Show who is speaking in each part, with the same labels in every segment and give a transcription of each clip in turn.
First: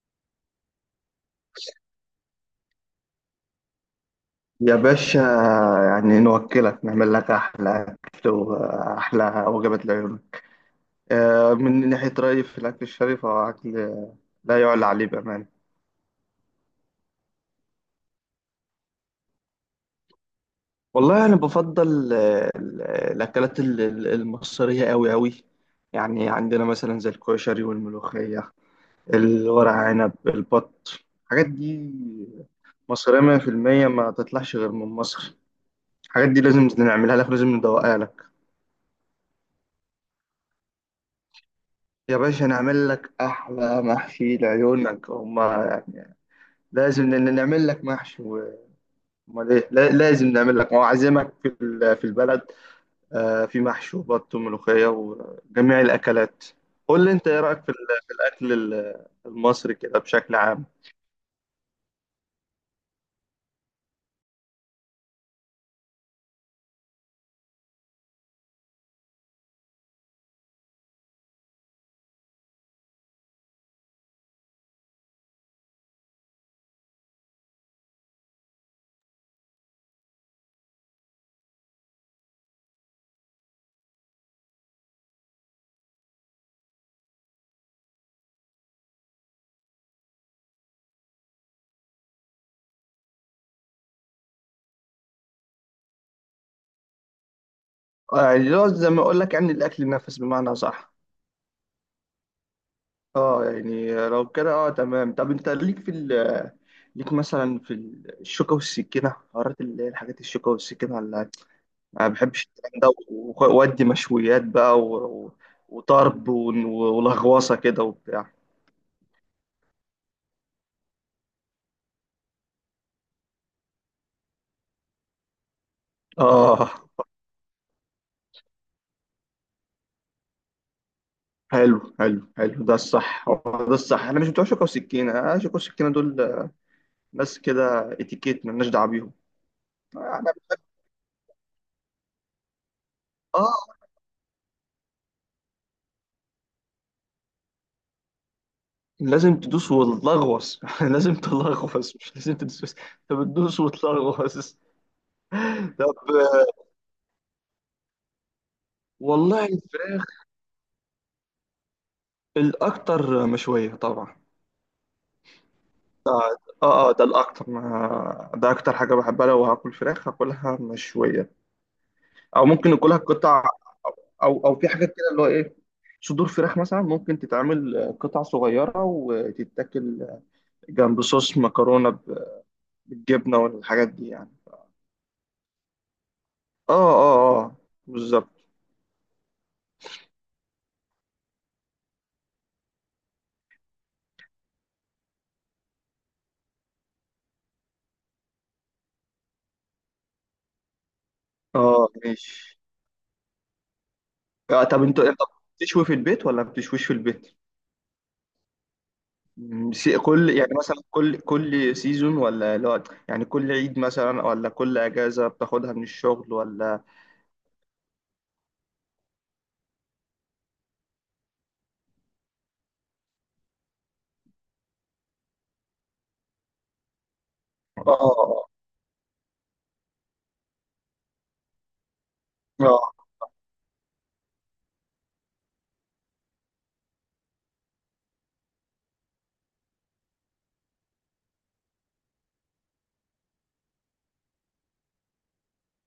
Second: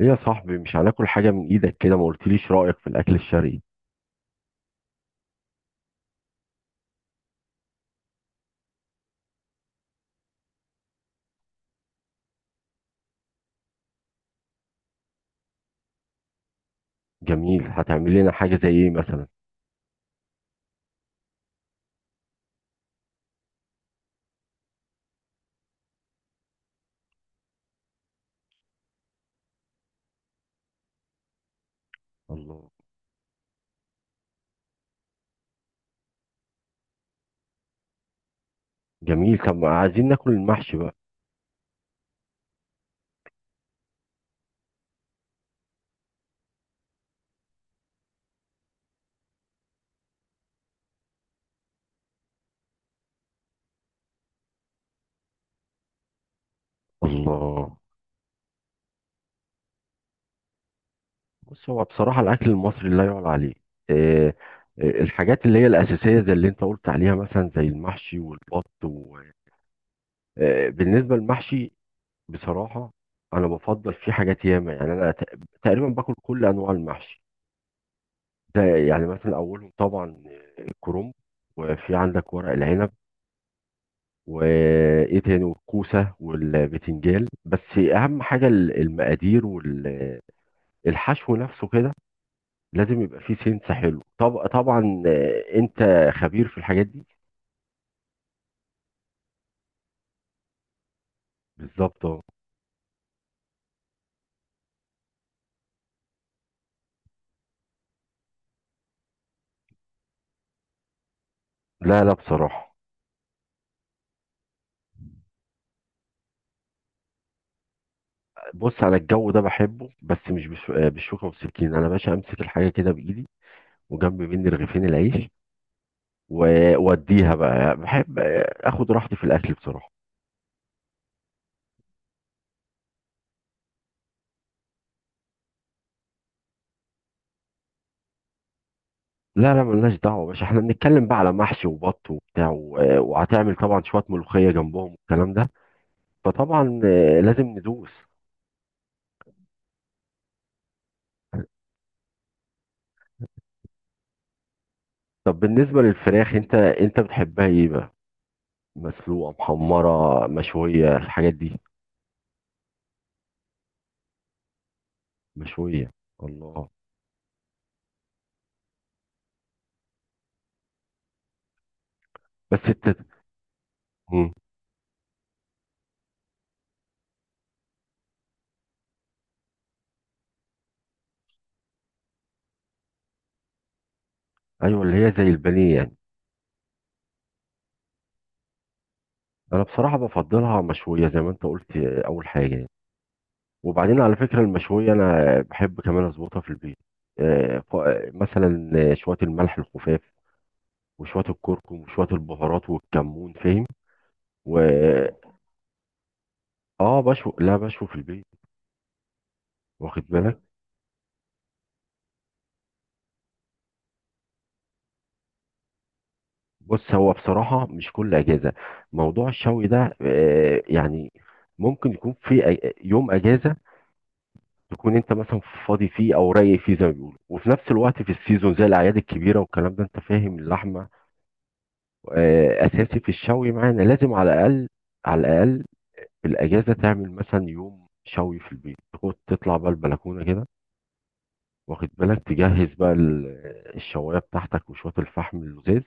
Speaker 1: ايه يا صاحبي، مش هناكل حاجة من ايدك كده؟ ما قلتليش رأيك في الاكل الشرقي.
Speaker 2: يا باشا، يعني نوكلك، نعمل لك أحلى أكل وأحلى وجبات العيون. من ناحية رأيي في الأكل الشرقي، فهو أكل لا يعلى عليه بأمانة.
Speaker 1: جميل. هتعمل لنا حاجة زي ايه مثلا؟
Speaker 2: والله أنا بفضل الأكلات المصرية أوي أوي. يعني عندنا مثلا زي الكشري والملوخية، الورق عنب، البط، الحاجات دي
Speaker 1: الله.
Speaker 2: مصرية 100% ما تطلعش غير من مصر. الحاجات دي لازم نعملها لك، لازم ندوقها لك.
Speaker 1: جميل. طب ما عايزين ناكل المحشي بقى.
Speaker 2: يا باشا، نعمل لك أحلى محشي لعيونك هما، يعني لازم نعمل لك محشي أمال إيه، لازم نعمل لك وأعزمك في البلد. في محشي وبط وملوخية وجميع الأكلات. قول لي أنت، إيه رأيك
Speaker 1: الله.
Speaker 2: في الأكل المصري كده بشكل عام؟
Speaker 1: بص، هو بصراحة الاكل المصري لا يعلى عليه. إيه. الحاجات اللي هي الاساسية زي اللي انت قلت عليها مثلا زي المحشي والبط إيه بالنسبة للمحشي؟ بصراحة، انا بفضل فيه حاجات ياما. يعني انا تقريبا باكل كل انواع المحشي. ده يعني مثلا اولهم طبعا الكرنب، وفي عندك ورق العنب، وايه تاني، والكوسه والبتنجان. بس اهم حاجه المقادير، والحشو نفسه كده. لازم يبقى فيه سنس حلو. طب طبعا انت خبير في الحاجات دي.
Speaker 2: يعني لو زي ما أقول لك، يعني الأكل نفس بمعنى صح.
Speaker 1: بالظبط، اه.
Speaker 2: أه، يعني لو كده أه تمام. طب أنت ليك ليك مثلا في الشوكة والسكينة، حوارات اللي هي الحاجات الشوكة والسكينة. انا
Speaker 1: لا،
Speaker 2: ما
Speaker 1: لا،
Speaker 2: بحبش
Speaker 1: بصراحه.
Speaker 2: الكلام ده، وادي مشويات بقى وطرب ولغوصه كده وبتاع.
Speaker 1: بص، انا الجو ده بحبه، بس مش بالشوكه والسكين. انا باشا امسك الحاجه كده بايدي، وجنب مني رغيفين العيش،
Speaker 2: اه،
Speaker 1: ووديها بقى. بحب اخد راحتي في الاكل بصراحه.
Speaker 2: حلو حلو حلو، ده الصح، هو ده الصح. احنا مش بتوع شوكه وسكينه، شوكه وسكينه دول ناس كده اتيكيت، مالناش دعوه بيهم.
Speaker 1: لا، لا، ملناش دعوة يا
Speaker 2: احنا،
Speaker 1: باشا، احنا بنتكلم بقى على محشي وبط وبتاع وهتعمل طبعا
Speaker 2: اه،
Speaker 1: شوية ملوخية جنبهم والكلام ده. فطبعا لازم ندوس.
Speaker 2: لازم تدوس وتلغوص لازم تلغوص، مش لازم تدوس، بس انت بتدوس وتلغوص.
Speaker 1: طب بالنسبة
Speaker 2: طب،
Speaker 1: للفراخ، انت بتحبها ايه بقى؟ مسلوقة،
Speaker 2: والله الفراخ
Speaker 1: محمرة، مشوية، الحاجات دي؟
Speaker 2: الاكتر مشويه طبعا.
Speaker 1: مشوية. الله.
Speaker 2: اه اه، ده الاكتر، ما ده اكتر حاجه بحبها. لو هاكل فراخ هاكلها مشويه، او
Speaker 1: بس
Speaker 2: ممكن اكلها قطع.
Speaker 1: مم.
Speaker 2: او في حاجات كده اللي هو ايه، صدور فراخ مثلا ممكن تتعمل قطع صغيره وتتاكل جنب صوص مكرونه بالجبنه والحاجات دي يعني.
Speaker 1: ايوه، اللي هي زي البانيه يعني.
Speaker 2: اه اه اه، بالظبط،
Speaker 1: انا بصراحة بفضلها مشوية زي ما انت قلت، اول حاجة يعني. وبعدين على فكرة المشوية، انا بحب كمان اظبطها في البيت. آه، ف- مثلا شوية الملح الخفاف، وشوية الكركم
Speaker 2: اه،
Speaker 1: وشوية
Speaker 2: ماشي.
Speaker 1: البهارات والكمون، فاهم؟ و
Speaker 2: طب، انت بتشوي في البيت ولا ما بتشويش في
Speaker 1: اه،
Speaker 2: البيت؟
Speaker 1: بشوي. لا، بشوي في البيت. واخد
Speaker 2: كل،
Speaker 1: بالك.
Speaker 2: يعني مثلا كل سيزون ولا لا؟ يعني كل عيد مثلا، ولا كل اجازه بتاخدها من الشغل، ولا؟
Speaker 1: بص، هو بصراحة مش كل أجازة. موضوع الشوي ده يعني، ممكن يكون في يوم أجازة، تكون أنت مثلا فاضي فيه أو رايق فيه زي ما بيقولوا، وفي نفس الوقت في
Speaker 2: اه
Speaker 1: السيزون زي الأعياد الكبيرة والكلام ده. أنت فاهم، اللحمة أساسي
Speaker 2: اه،
Speaker 1: في الشوي معانا. لازم على الأقل، على الأقل في الأجازة تعمل مثلا يوم شوي في البيت. تطلع بقى البلكونة كده، واخد بالك، تجهز بقى الشوايه بتاعتك وشويه الفحم اللزاز،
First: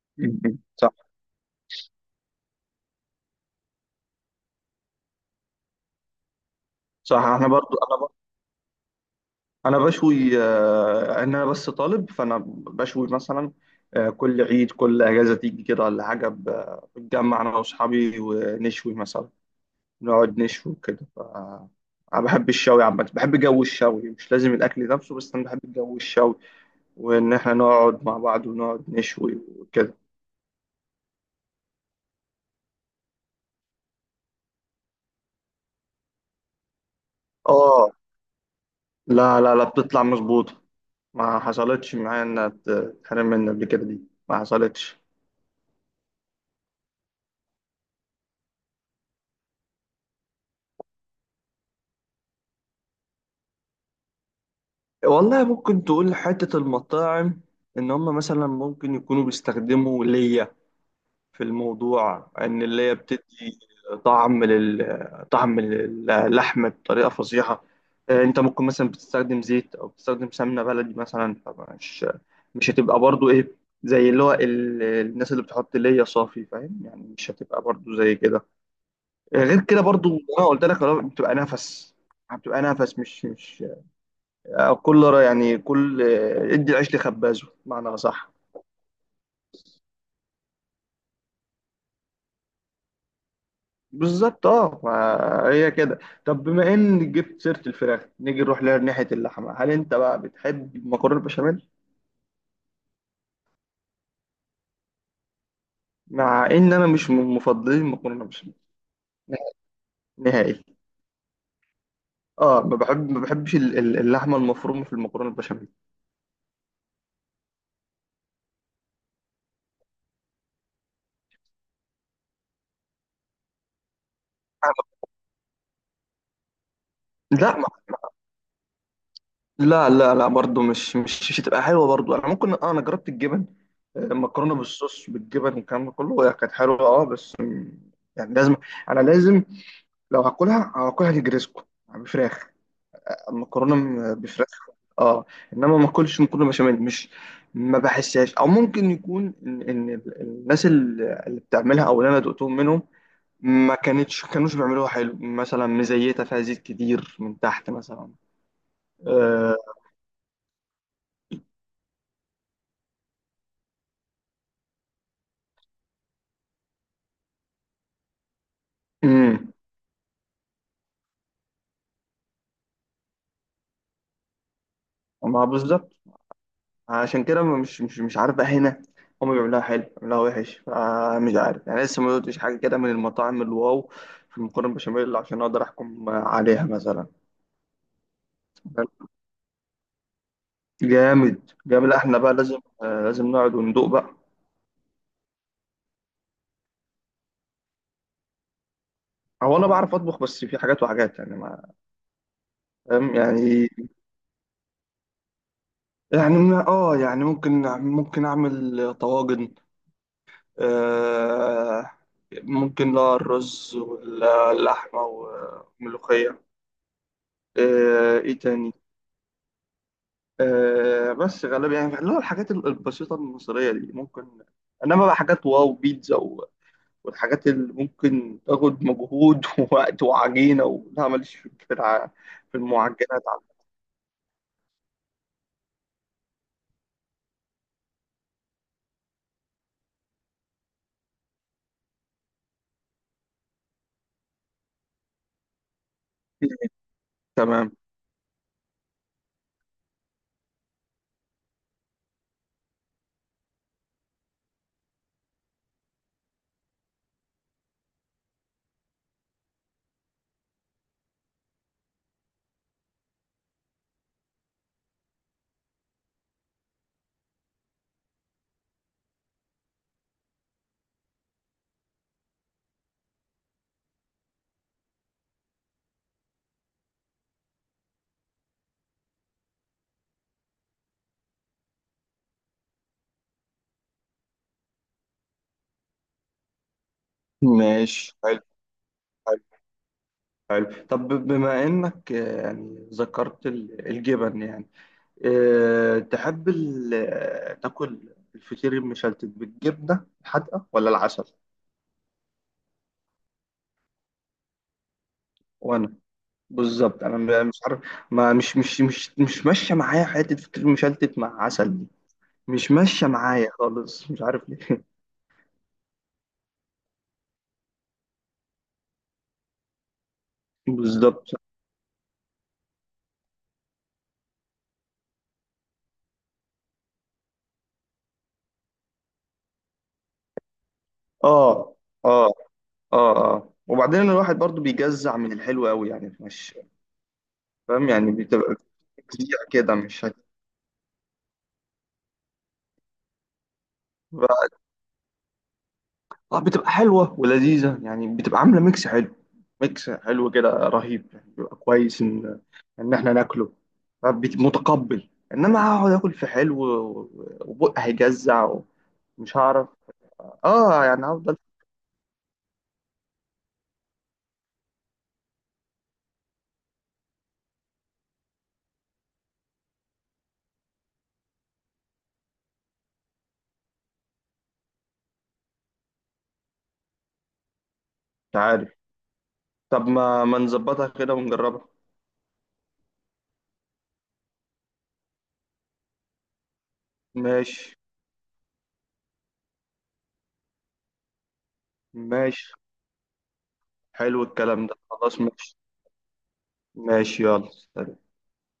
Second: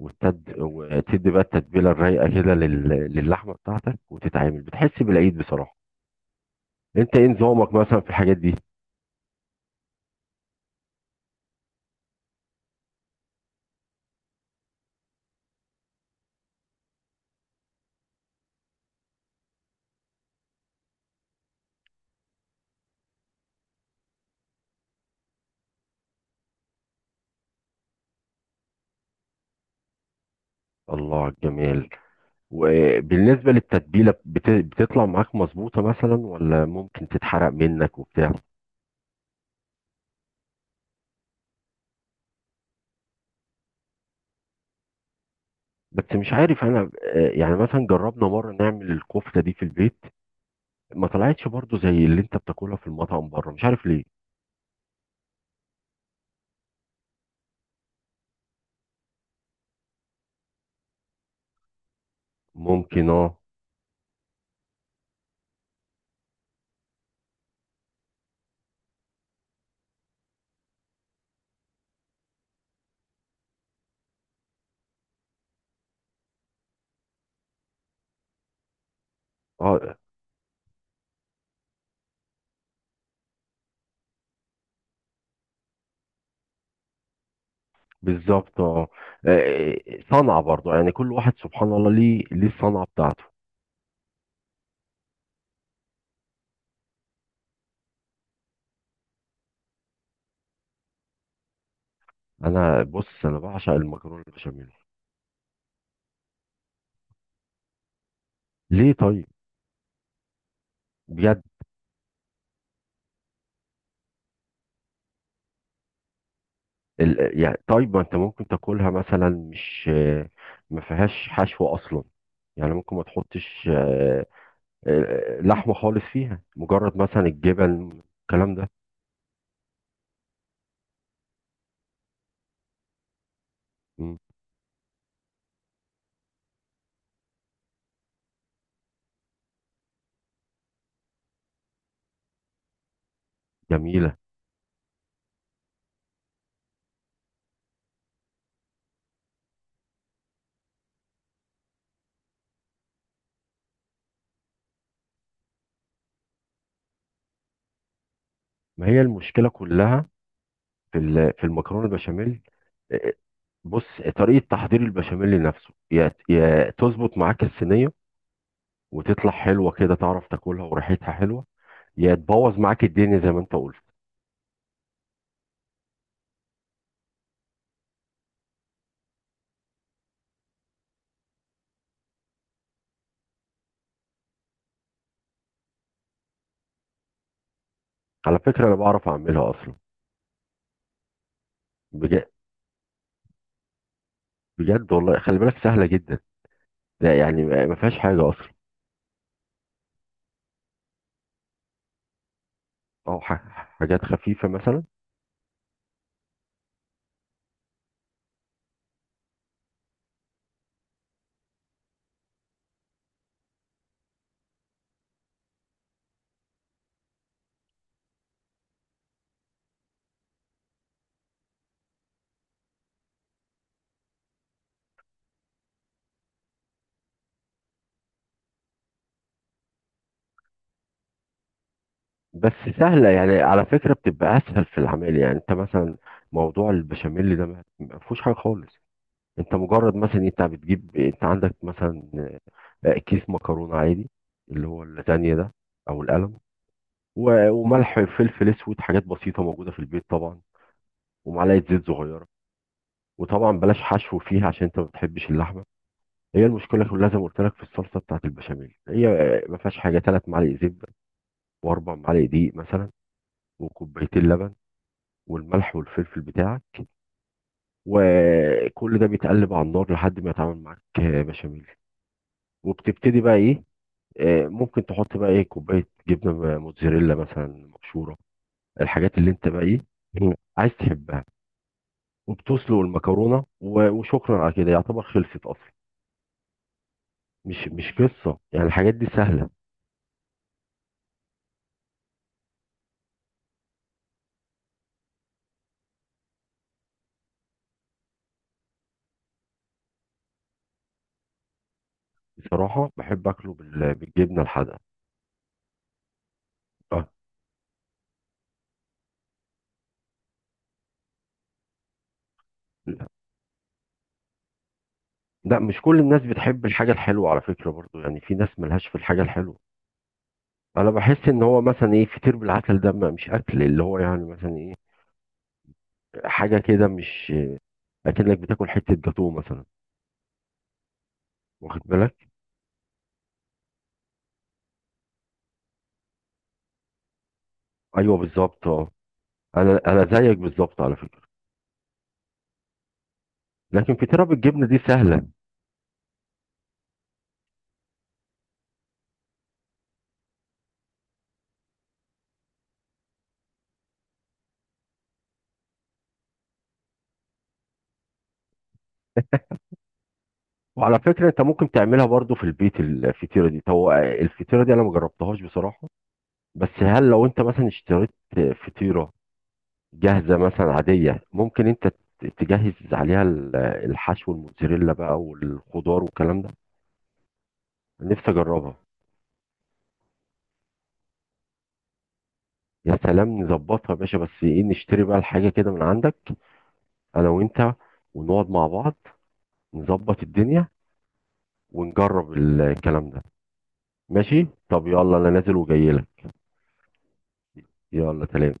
Speaker 2: م-م. صح.
Speaker 1: وتدي بقى التتبيله الرايقه كده للحمه بتاعتك، وتتعامل بتحس بالعيد بصراحه.
Speaker 2: صح،
Speaker 1: انت ايه
Speaker 2: احنا برضو
Speaker 1: نظامك مثلا
Speaker 2: انا
Speaker 1: في الحاجات دي؟
Speaker 2: انا بشوي، انا بس طالب، فانا بشوي مثلا. كل عيد، كل اجازه تيجي كده ولا حاجه، بتجمع انا واصحابي ونشوي مثلا. نقعد نشوي كده انا بحب الشوي عامه، بحب جو الشوي مش لازم الاكل نفسه، بس انا بحب جو الشوي، وان احنا نقعد مع بعض ونقعد نشوي وكده.
Speaker 1: الله على الجمال. وبالنسبه للتتبيله، بتطلع معاك مظبوطه مثلا ولا ممكن تتحرق
Speaker 2: اه،
Speaker 1: منك وبتاع؟
Speaker 2: لا لا لا، بتطلع مظبوطه. ما حصلتش معايا انها تتحرم مني قبل كده دي، ما حصلتش.
Speaker 1: بس مش عارف انا، يعني مثلا جربنا مره نعمل الكفته دي في البيت. ما طلعتش برضو زي اللي انت بتاكلها في المطعم بره. مش عارف ليه.
Speaker 2: والله، ممكن تقول حتة المطاعم، إن هم مثلا ممكن يكونوا بيستخدموا ليا في الموضوع، إن الليا
Speaker 1: ممكن، اه.
Speaker 2: بتدي طعم، طعم للحم بطريقة فظيعة. أنت ممكن مثلا بتستخدم زيت أو بتستخدم سمنة بلدي مثلا، مش هتبقى برضو إيه، زي اللي هو الناس اللي بتحط ليا صافي، فاهم يعني، مش هتبقى برضو زي كده. غير كده
Speaker 1: اه،
Speaker 2: برضو أنا قلت لك، بتبقى نفس. مش مش كل را- يعني كل ادي العيش لخبازه بمعنى صح.
Speaker 1: بالظبط، اه. آه، صنعة برضو، يعني كل واحد سبحان الله ليه الصنعة بتاعته.
Speaker 2: بالظبط، اه، ما هي كده. طب بما ان جبت سيره الفراخ، نيجي نروح لها ناحيه اللحمه، هل انت بقى بتحب المكرونه البشاميل؟
Speaker 1: بص، انا بعشق المكرونة البشاميل.
Speaker 2: مع ان انا مش من مفضلين المكرونه البشاميل
Speaker 1: ليه طيب؟
Speaker 2: نهائي.
Speaker 1: بجد؟
Speaker 2: اه، ما بحبش اللحمه المفرومه في المكرونه البشاميل.
Speaker 1: يعني طيب، ما انت ممكن تاكلها مثلا، مش؟ ما فيهاش حشو اصلا. يعني ممكن ما تحطش لحمة خالص فيها، مجرد مثلا
Speaker 2: لا،
Speaker 1: الجبن، الكلام ده.
Speaker 2: لا لا لا، برضه مش هتبقى حلوه برضه. انا ممكن، انا جربت الجبن،
Speaker 1: مم،
Speaker 2: مكرونه بالصوص بالجبن والكلام ده كله، هي كانت حلوه اه، بس يعني لازم، انا لازم، لو هاكلها هاكلها نجريسكو بفراخ، مكرونه
Speaker 1: جميلة.
Speaker 2: بفراخ. اه، انما ما اكلش مكرونه بشاميل، مش ما بحسهاش. او ممكن يكون إن الناس اللي بتعملها، او اللي انا دقتهم منهم، ما كانتش كانوش بيعملوها حلو مثلا، مزيته، فيها زيت كتير من تحت مثلا.
Speaker 1: ما هي المشكلة
Speaker 2: آه،
Speaker 1: كلها في المكرونة البشاميل. آه، بص، طريقة تحضير البشاميل نفسه، يا تظبط معاك الصينية وتطلع
Speaker 2: امم
Speaker 1: حلوة كده، تعرف تاكلها وريحتها حلوة، يا تبوظ معاك الدنيا زي ما انت قلت.
Speaker 2: ما بالظبط، عشان كده مش عارف بقى هنا، هم بيعملوها حلو بيعملوها وحش. مش عارف يعني، لسه ما دوتش حاجه كده من المطاعم الواو في المكرونه بشاميل، عشان اقدر احكم عليها مثلا.
Speaker 1: على فكرة انا بعرف اعملها اصلا.
Speaker 2: جامد جامد. لا، احنا
Speaker 1: بجد؟
Speaker 2: بقى لازم، نقعد وندوق بقى.
Speaker 1: بجد والله. خلي بالك سهلة جدا. لا يعني، ما فيهاش حاجة اصلا.
Speaker 2: هو انا بعرف اطبخ، بس في حاجات وحاجات يعني، ما، فاهم
Speaker 1: او
Speaker 2: يعني.
Speaker 1: حاجات خفيفة مثلا.
Speaker 2: يعني ممكن، اعمل طواجن. آه ممكن، لا، الرز واللحمه والملوخيه. ايه تاني؟ بس غالبا يعني، اللي هو الحاجات البسيطة المصرية دي ممكن. إنما بقى حاجات واو، بيتزا والحاجات اللي ممكن تاخد مجهود ووقت وعجينة لا، ماليش
Speaker 1: بس
Speaker 2: في
Speaker 1: سهلة
Speaker 2: المعجنات على
Speaker 1: يعني على فكرة، بتبقى اسهل في العمل. يعني انت مثلا موضوع البشاميل ده ما فيهوش حاجة خالص. انت مجرد مثلا، انت بتجيب، انت عندك مثلا كيس مكرونه عادي، اللي هو اللازانيا ده، او القلم،
Speaker 2: الكتير. تمام،
Speaker 1: وملح، فلفل اسود، حاجات بسيطه موجوده في البيت طبعا، ومعلقه زيت صغيره. وطبعا بلاش حشو فيها عشان انت ما بتحبش اللحمه. هي المشكله كلها زي ما قلت لك في الصلصه بتاعت البشاميل. هي ما فيهاش حاجه. ثلاث معالق زبده، واربع معالق دقيق مثلا، وكوبايتين لبن، والملح والفلفل بتاعك. وكل ده بيتقلب على النار لحد ما يتعامل معاك بشاميل. وبتبتدي بقى ايه، ممكن تحط بقى ايه كوبايه جبنه موتزاريلا مثلا مبشوره، الحاجات اللي انت بقى ايه عايز تحبها. وبتسلق المكرونه. وشكرا على كده، يعتبر خلصت اصلا. مش
Speaker 2: ماشي،
Speaker 1: قصه،
Speaker 2: حلو،
Speaker 1: يعني الحاجات دي
Speaker 2: حلو
Speaker 1: سهله.
Speaker 2: حلو. طب بما إنك يعني ذكرت الجبن، يعني أه، تحب تاكل الفطير المشلتت بالجبنة الحادقة ولا العسل؟
Speaker 1: بصراحه بحب اكله بالجبنه الحادقه.
Speaker 2: وأنا بالظبط،
Speaker 1: اه.
Speaker 2: انا مش عارف. ما مش ماشيه معايا حته فطير مشلتت مع عسل دي، مش
Speaker 1: لا،
Speaker 2: ماشيه معايا خالص، مش عارف ليه.
Speaker 1: لا، مش كل الناس بتحب الحاجه الحلوه على فكره برضو. يعني في ناس ملهاش في الحاجه الحلوه. انا
Speaker 2: بالظبط.
Speaker 1: بحس ان هو مثلا ايه، فطير بالعسل ده مش اكل، اللي هو يعني مثلا ايه، حاجه كده، مش اكنك بتاكل حته جاتوه مثلا.
Speaker 2: اه
Speaker 1: واخد بالك.
Speaker 2: اه اه اه، وبعدين الواحد برضو بيجزع من الحلو قوي، يعني مش، فاهم يعني،
Speaker 1: ايوه،
Speaker 2: بتبقى
Speaker 1: بالظبط، اه.
Speaker 2: تجزيع كده،
Speaker 1: انا
Speaker 2: مش.
Speaker 1: انا زيك بالظبط على فكره. لكن فطيره بالجبنه دي سهله.
Speaker 2: اه، بتبقى حلوة ولذيذة يعني، بتبقى عاملة ميكس حلو، ميكس حلو كده رهيب، يعني بيبقى كويس ان احنا ناكله. متقبل، انما هقعد اكل في حلو وبقى هيجزع ومش هعرف، اه
Speaker 1: وعلى
Speaker 2: يعني
Speaker 1: فكره
Speaker 2: هفضل.
Speaker 1: انت ممكن تعملها برضو في البيت الفطيره دي. طب الفطيره دي انا ما جربتهاش بصراحه. بس هل لو انت مثلا اشتريت فطيره جاهزه مثلا عاديه، ممكن انت تجهز عليها الحشو، الموتزاريلا بقى والخضار والكلام ده. نفسي
Speaker 2: مش عارف،
Speaker 1: اجربها.
Speaker 2: طب ما نظبطها كده ونجربها.
Speaker 1: يا سلام، نظبطها يا باشا، بس ايه نشتري بقى الحاجه كده من عندك. انا
Speaker 2: ماشي،
Speaker 1: وانت، ونقعد مع بعض، نظبط الدنيا، ونجرب
Speaker 2: ماشي،
Speaker 1: الكلام ده.
Speaker 2: حلو
Speaker 1: ماشي.
Speaker 2: الكلام ده،
Speaker 1: طب يلا
Speaker 2: خلاص،
Speaker 1: انا
Speaker 2: ماشي،
Speaker 1: نازل وجاي لك.
Speaker 2: ماشي، يلا سلام.
Speaker 1: يلا سلام.